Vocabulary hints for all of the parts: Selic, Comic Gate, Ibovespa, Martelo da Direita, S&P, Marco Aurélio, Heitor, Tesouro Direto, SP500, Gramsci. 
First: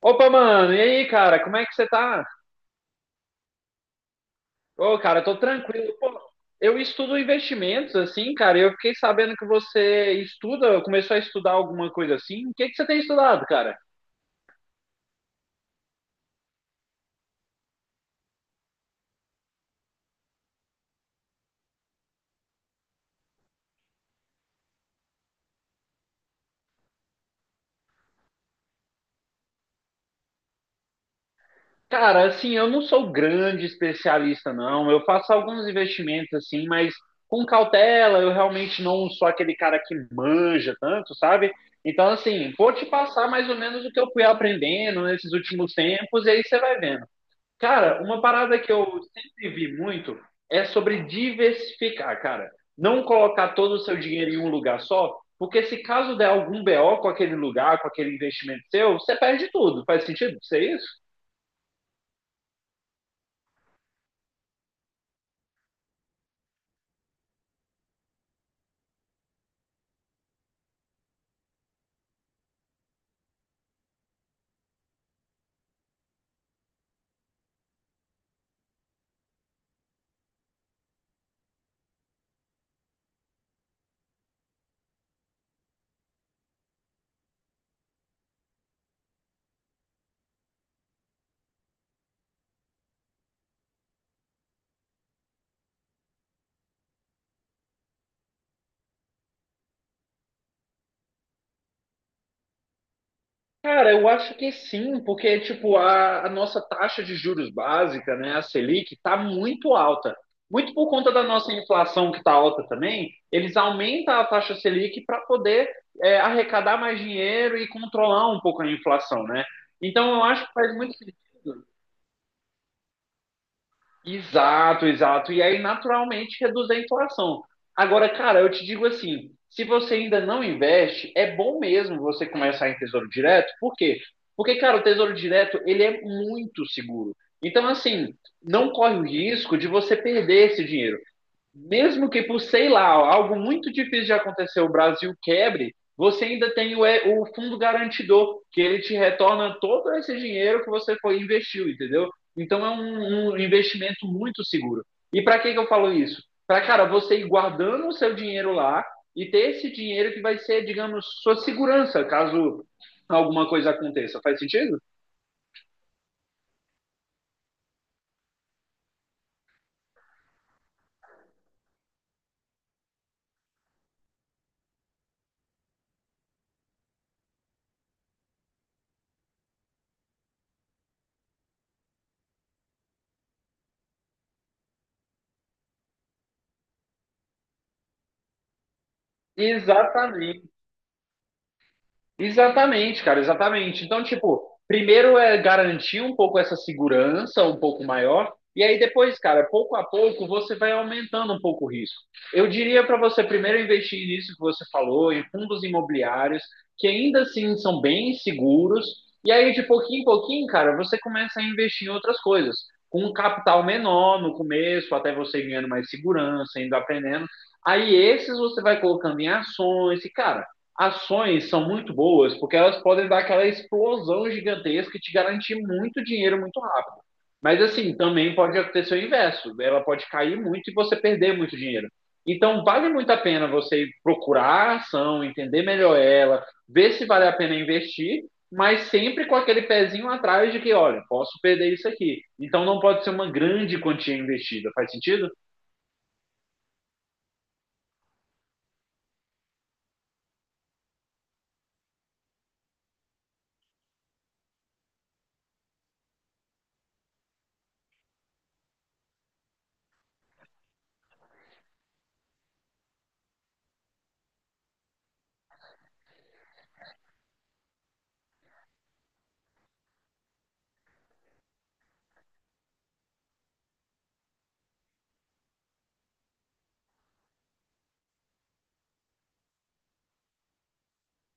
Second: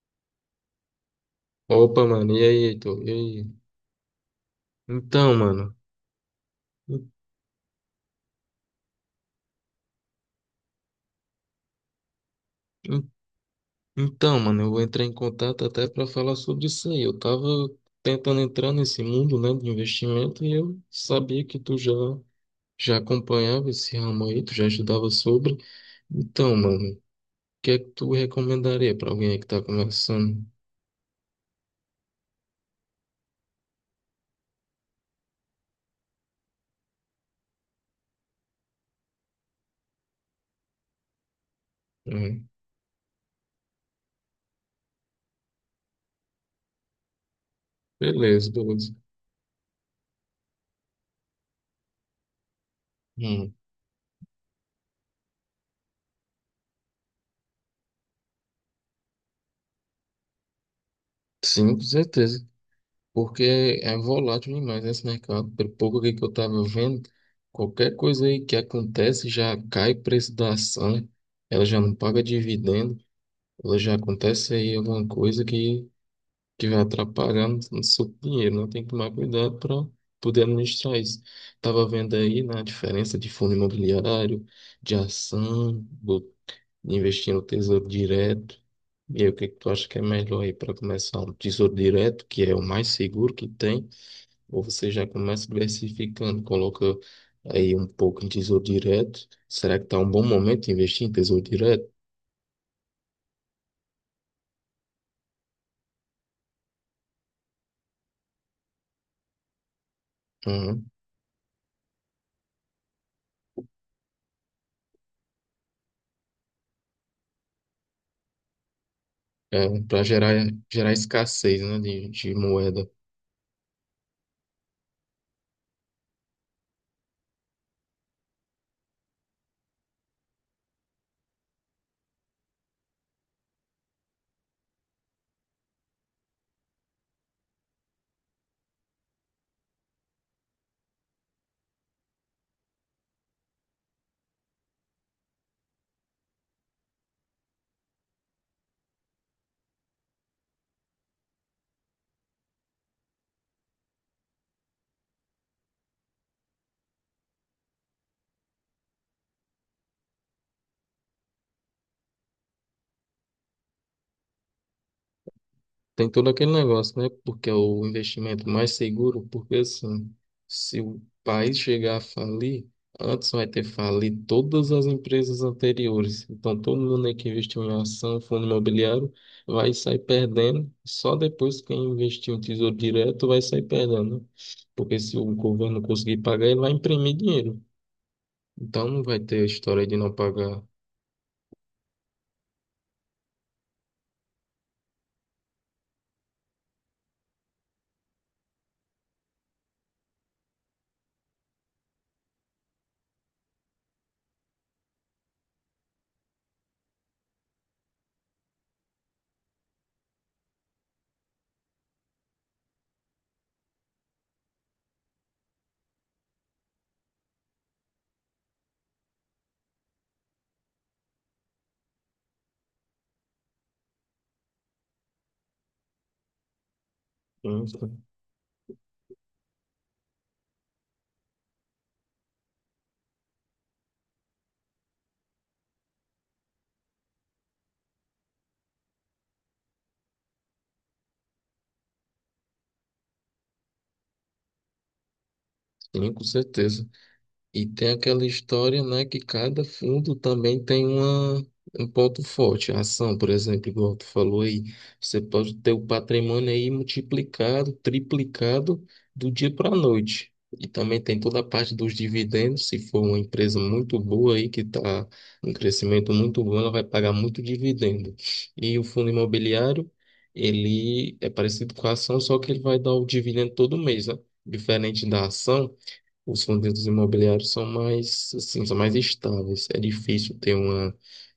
Opa, mano, e aí, cara, como é que você Opa, tá? mano, e aí, Heitor? E aí? Ô, cara, Então, tô mano, tranquilo. Pô, eu en- estudo investimentos, assim, cara, e eu fiquei sabendo que você estuda, começou a estudar alguma coisa assim. O que que você tem en- estudado, cara? então, mano, eu vou entrar em contato até para falar sobre isso aí. Eu tava tentando entrar nesse mundo, né, de investimento e eu sabia que tu já acompanhava esse ramo aí, tu já estudava sobre. Então, mano, o que é que tu recomendaria para alguém aí que tá começando? Cara, assim, eu não sou grande especialista, não. Eu faço alguns investimentos, assim, mas com cautela, eu realmente não sou aquele cara que manja tanto, sabe? Então, Hum, assim, vou te passar mais ou menos o que eu fui aprendendo nesses últimos tempos, e aí você vai vendo. Cara, uma beleza, parada que eu beleza. sempre vi muito é sobre diversificar, cara. Não colocar Hum, todo o seu dinheiro em um lugar só, porque se caso der algum BO com aquele lugar, com aquele investimento seu, você perde tudo. Faz sentido? Isso é isso? sim, com certeza. Porque é volátil demais esse mercado. Pelo pouco aqui que eu estava vendo, qualquer coisa aí que acontece já cai o preço da ação, ela já não paga dividendo, ela já acontece aí alguma coisa que vai atrapalhando no seu dinheiro, né? Tem que tomar cuidado para poder administrar isso. Estava vendo aí na diferença de fundo imobiliário, de ação, investir no Tesouro Direto. E aí, o que que tu acha que é melhor aí para começar? Um tesouro direto, que é o mais seguro que tem, ou você já começa diversificando, coloca aí um pouco em tesouro direto. Será que está um bom momento de investir em tesouro direto? Cara, eu acho que sim, porque tipo a nossa taxa de juros básica, né, a Selic, está muito alta. Muito Uhum. por conta da nossa inflação que está alta também, eles aumentam a taxa Selic para poder arrecadar mais dinheiro e controlar um pouco a inflação, né? É, para Então eu gerar, acho que faz gerar muito sentido. escassez, né, de moeda. Exato, exato. E aí, naturalmente, reduz a inflação. Agora, cara, eu te digo assim: se você ainda não investe, é bom mesmo você começar em Tesouro Direto. Por quê? Porque, cara, o Tesouro Direto, ele é muito seguro. Então, assim, não corre o risco de você perder esse dinheiro mesmo que por, sei lá, algo muito difícil de acontecer, o Brasil quebre, você ainda tem o fundo garantidor, que ele te retorna todo esse dinheiro que você foi investiu, entendeu? Então é um investimento muito seguro. E para que, que eu falo isso? Para, cara, você ir guardando o seu dinheiro lá e ter esse dinheiro que vai ser, digamos, sua segurança, caso alguma coisa aconteça. Faz sentido? Tem todo aquele negócio, né? Porque é o investimento mais seguro, porque assim, se o país chegar a falir, antes vai ter falido todas as empresas anteriores. Então, todo mundo aí que investiu em ação, fundo imobiliário, vai sair perdendo. Só depois quem investiu em tesouro direto vai sair perdendo, né? Porque se o governo conseguir pagar, ele vai imprimir dinheiro. Então, não vai ter história de não Exatamente. pagar. Exatamente, cara, exatamente. Então, tipo, primeiro é garantir um pouco essa segurança, um pouco maior, e aí depois, cara, pouco a pouco você vai aumentando um pouco o risco. Eu diria para você primeiro investir nisso que você falou, em fundos imobiliários, que ainda assim são bem seguros, e aí de pouquinho em pouquinho, cara, você começa a investir em outras coisas, com um capital menor no começo, até você ganhando mais segurança, indo aprendendo. Aí esses você vai colocando em ações, e cara. Ações são muito boas porque elas podem dar aquela explosão gigantesca e te garantir muito dinheiro muito rápido. Mas Sim, assim, também pode acontecer o inverso. Ela pode cair muito e você perder muito dinheiro. Então, vale muito a pena você procurar a ação, entender melhor ela, ver se vale a pena investir, mas sempre com aquele pezinho atrás de que, olha, posso perder isso aqui. Então, não pode ser uma grande quantia investida. Faz sentido? sim, com certeza. E tem aquela história, né, que cada fundo também tem um ponto forte. A ação, por exemplo, igual tu falou aí, você pode ter o patrimônio aí multiplicado, triplicado do dia para a noite. E também tem toda a parte dos dividendos. Se for uma empresa muito boa aí, que está em crescimento muito bom, ela vai pagar muito dividendo. E o fundo imobiliário, ele é parecido com a ação, só que ele vai dar o dividendo todo mês, né? Diferente da ação. Os fundos imobiliários são mais, assim, são mais estáveis. É difícil ter uma,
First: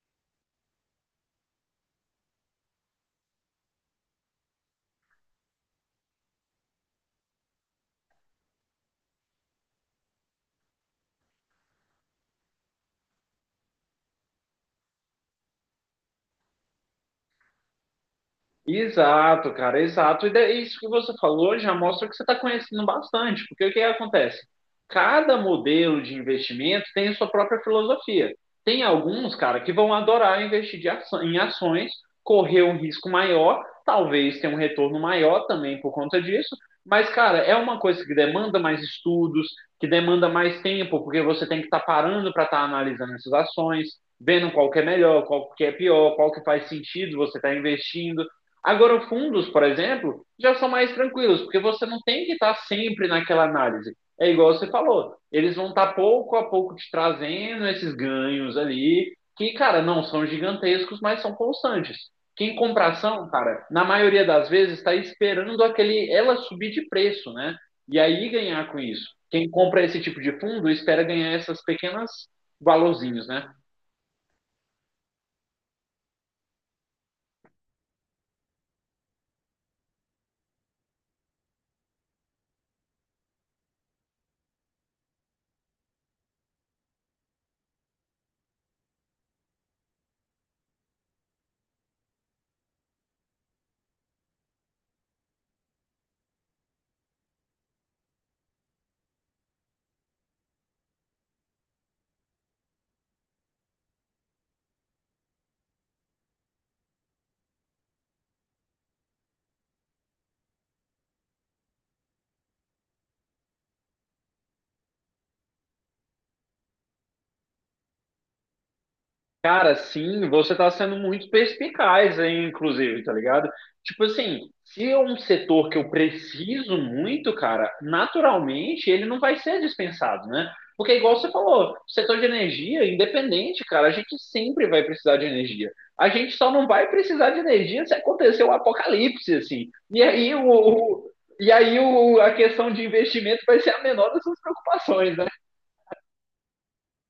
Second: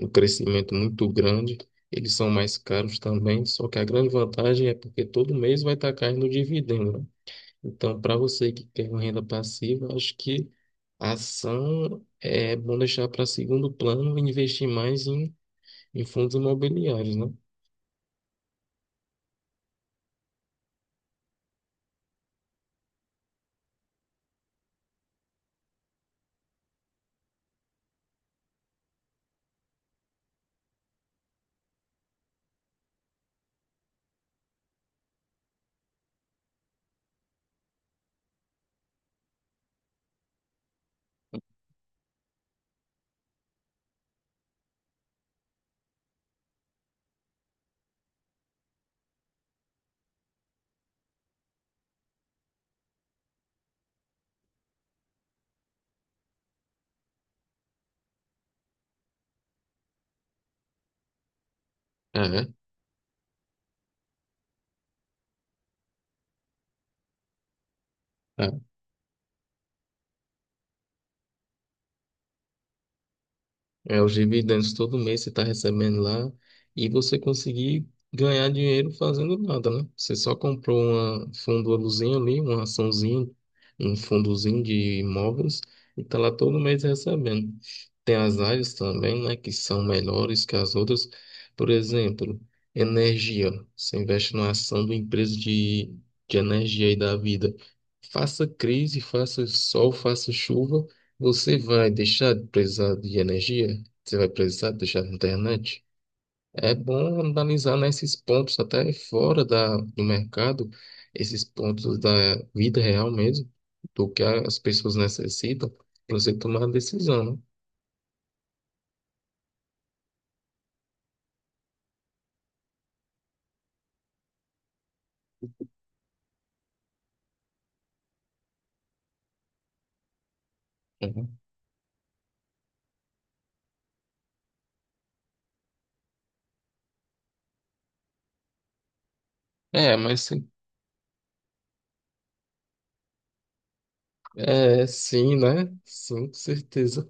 um crescimento muito grande. Eles são mais caros também, só que a grande vantagem é porque todo mês vai estar caindo o dividendo, né? Então, para você que quer uma renda passiva, acho que a ação é bom deixar para segundo plano e investir mais em fundos imobiliários, né? Exato, cara, exato. E daí, isso que você falou já mostra que você está conhecendo bastante, porque o que acontece? Cada modelo de investimento tem a sua própria filosofia. Tem alguns, cara, que vão adorar investir em ações, correr um risco maior, talvez ter um retorno maior também por conta disso, mas, cara, é uma coisa que demanda mais estudos, que demanda mais tempo, porque você tem que estar parando para estar analisando essas ações, vendo qual que é melhor, qual que é pior, qual que faz sentido você estar investindo. Agora, fundos, por exemplo, já são mais tranquilos, porque você não tem que estar sempre naquela análise. É igual você falou, eles vão estar pouco a pouco te trazendo esses ganhos ali, que, cara, não são gigantescos, mas são constantes. Ah, Quem compra ação, cara, na maioria das vezes está esperando aquele ela subir de preço, né? E aí é? ganhar com isso. Quem compra esse tipo de fundo espera ganhar essas pequenas valorzinhos, né? É, os dividendos todo mês você está recebendo lá e você conseguir ganhar dinheiro fazendo nada, né? Você só comprou uma fundo-luzinha ali, uma açãozinha, um fundozinho de imóveis e está lá todo mês recebendo. Tem as áreas também, né, que são melhores que as outras. Por exemplo, energia. Você investe numa ação de empresa de energia e da vida. Faça crise, faça sol, faça chuva. Você vai deixar de precisar de energia? Você vai precisar deixar na internet. É bom analisar, né, esses pontos até fora do mercado, esses pontos da vida real mesmo, do que as pessoas necessitam para você tomar a decisão, Cara, sim, você está sendo muito perspicaz, aí, inclusive, tá ligado? Tipo assim, se é um setor que eu preciso muito, cara, naturalmente ele não vai ser dispensado, né? Porque, né? igual você Uhum. falou, o setor de energia, independente, cara, a gente sempre vai precisar de energia. A gente só não vai precisar de energia se acontecer um apocalipse, assim. É, E mas aí, sim, e aí a questão de investimento vai ser a menor das suas é, preocupações, né? sim, né? Sim, com certeza.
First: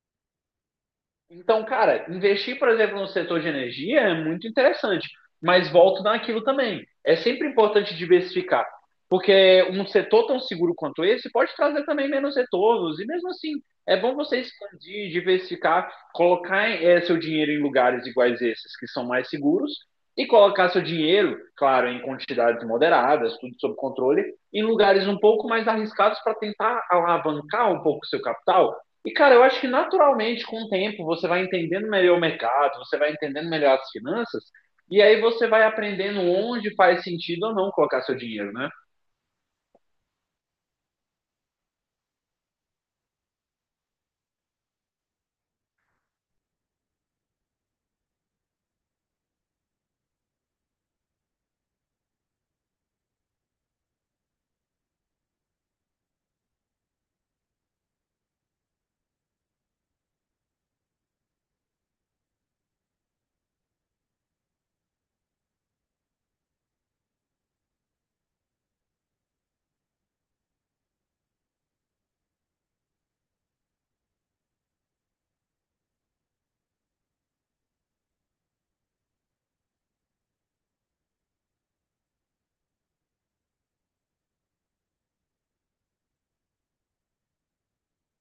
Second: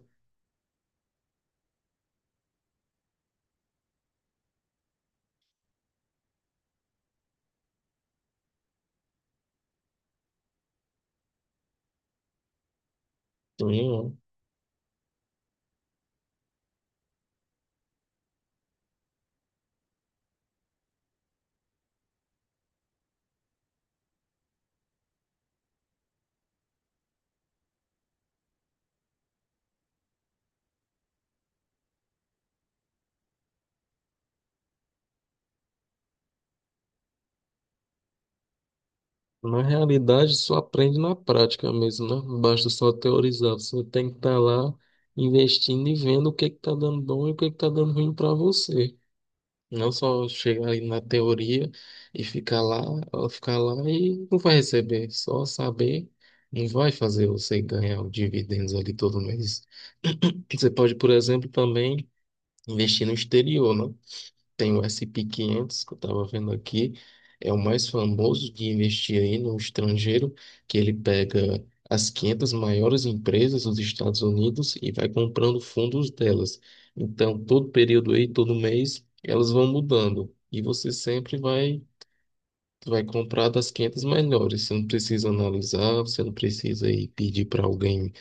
Então, cara, investir, por exemplo, no setor de energia é muito interessante, mas volto naquilo também. É sempre importante diversificar um setor tão seguro quanto esse pode trazer também menos retornos. E mesmo assim, Sim, é bom é. você expandir, diversificar, colocar seu dinheiro em lugares iguais a esses, que são mais seguros, e colocar seu dinheiro, claro, em quantidades moderadas, tudo sob controle, em lugares um pouco mais arriscados para tentar alavancar um pouco o seu capital. E, cara, eu acho que naturalmente, com o tempo, você vai entendendo melhor o mercado, você vai entendendo melhor as finanças, e aí você vai aprendendo onde faz sentido ou não colocar seu dinheiro, né? Na realidade, só aprende na prática mesmo, né? Não basta só teorizar. Você tem que estar lá investindo e vendo o que que está dando bom e o que que está dando ruim para você. Não só chegar aí na teoria e ficar lá, ela ficar lá e não vai receber. Só saber não vai fazer você ganhar os dividendos ali todo mês. Você pode, por exemplo, também investir no exterior, né? Tem o SP500, que eu estava vendo aqui, é o mais famoso de investir aí no estrangeiro, que ele pega as 500 maiores empresas dos Estados Unidos e vai comprando fundos delas. Então, todo período aí, todo mês, elas vão mudando. E você sempre vai comprar das 500 melhores. Você não precisa analisar, você não precisa aí pedir para alguém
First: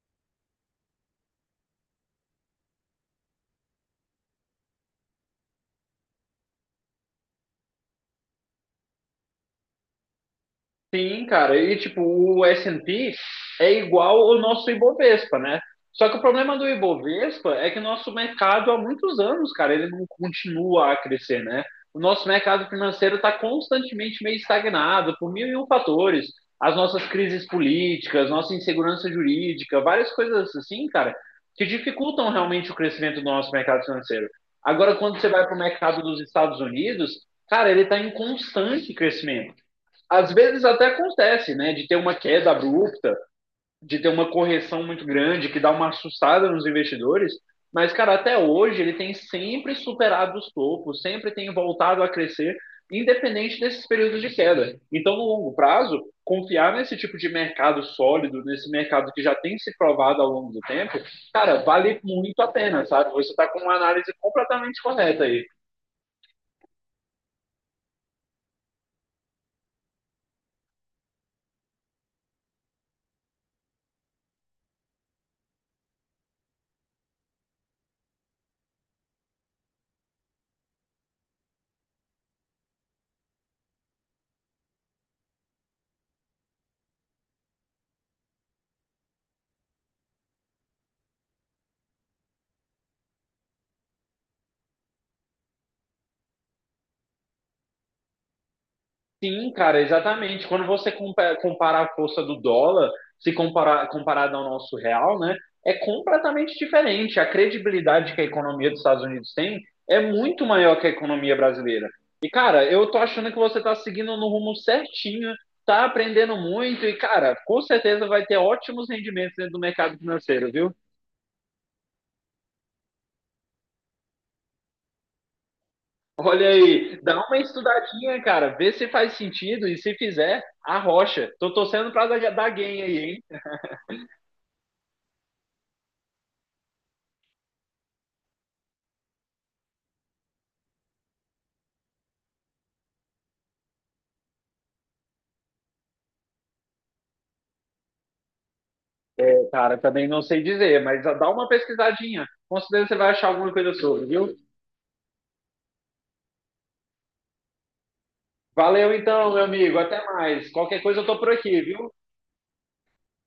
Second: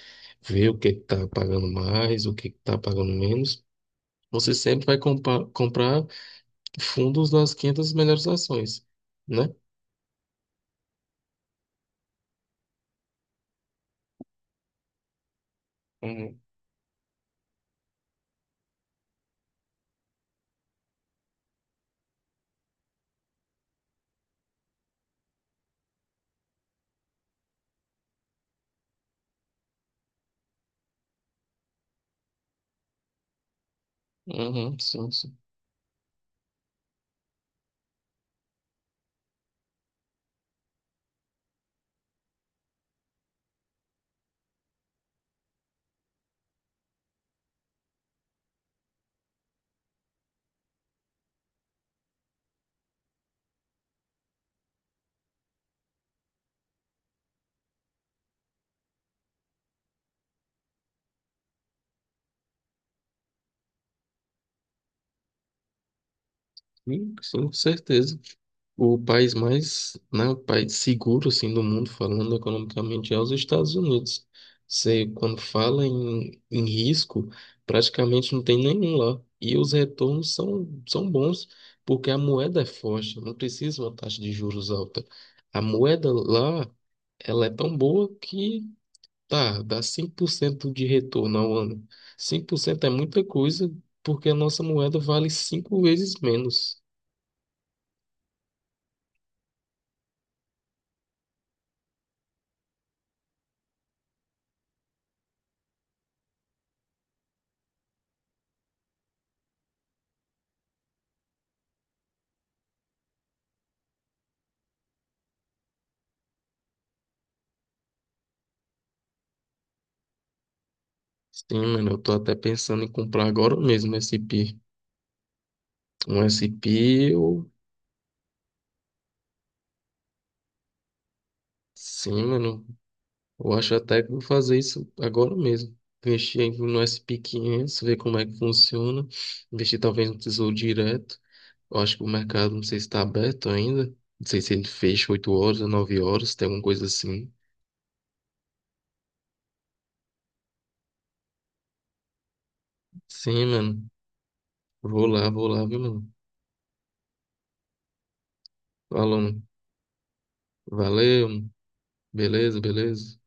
ver o que está pagando mais, o que está pagando menos. Você sempre vai comprar fundos nas 500 melhores ações, né? Sim, cara. E tipo, o S&P é igual ao nosso Ibovespa, né? Só que o Uhum. problema do Ibovespa é que o nosso mercado há muitos anos, cara, ele não continua a crescer, né? O nosso mercado financeiro está constantemente meio estagnado por mil e um fatores. As nossas crises políticas, nossa insegurança jurídica, várias coisas assim, cara, que dificultam realmente o crescimento do nosso mercado financeiro. Uhum, Agora, sim, quando você sim. vai para o mercado dos Estados Unidos, cara, ele está em constante crescimento às vezes até acontece, né, de ter uma queda abrupta, de ter uma correção muito grande, que dá uma assustada nos investidores, mas, cara, até hoje ele tem sempre superado os topos, sempre tem voltado a crescer, independente desses períodos de queda. Então, no longo prazo, confiar nesse tipo de mercado sólido, nesse mercado que já tem se provado ao longo do tempo, cara, vale muito a pena, sabe? Você está com uma análise completamente correta aí. Sim, sim, com certeza. O país mais, né, o país seguro, assim, do mundo, falando economicamente, é os Estados Unidos. Você, quando fala em risco, praticamente não tem nenhum lá. E os retornos são bons, porque a moeda é forte, não precisa uma taxa de juros alta. A moeda lá, ela é tão boa que. Tá, dá 5% de retorno ao ano. 5% é muita coisa, porque a nossa moeda vale 5 vezes menos. Sim, cara, exatamente. Quando você compara a força do dólar, se comparar comparado ao nosso real, né, é completamente diferente. A credibilidade que a economia dos Estados Unidos tem é muito maior que a economia brasileira. E, cara, eu tô achando que você tá seguindo no rumo certinho, tá aprendendo muito e, cara, com certeza vai ter ótimos rendimentos dentro do mercado financeiro, viu? Sim, mano, eu tô até pensando em comprar agora mesmo esse SP. Um Olha aí, SP dá uma ou. estudadinha, cara, vê se faz sentido e se fizer, arrocha. Tô torcendo pra dar Sim, dar mano, gain aí, hein? eu acho até que vou fazer isso agora mesmo. Investir aí no SP500 ver como é que funciona. Investir talvez no Tesouro Direto. Eu acho que o mercado, não sei se está aberto ainda. Não sei se ele fecha 8 horas ou 9 horas, tem alguma coisa assim. É, cara, também não sei dizer, mas dá uma pesquisadinha. Com certeza você vai achar Sim, alguma coisa mano. sobre, viu? Vou lá, viu, mano? Valeu Falou, então, mano. meu amigo. Até mais. Qualquer coisa eu tô Valeu, por mano. aqui, viu? Beleza, beleza.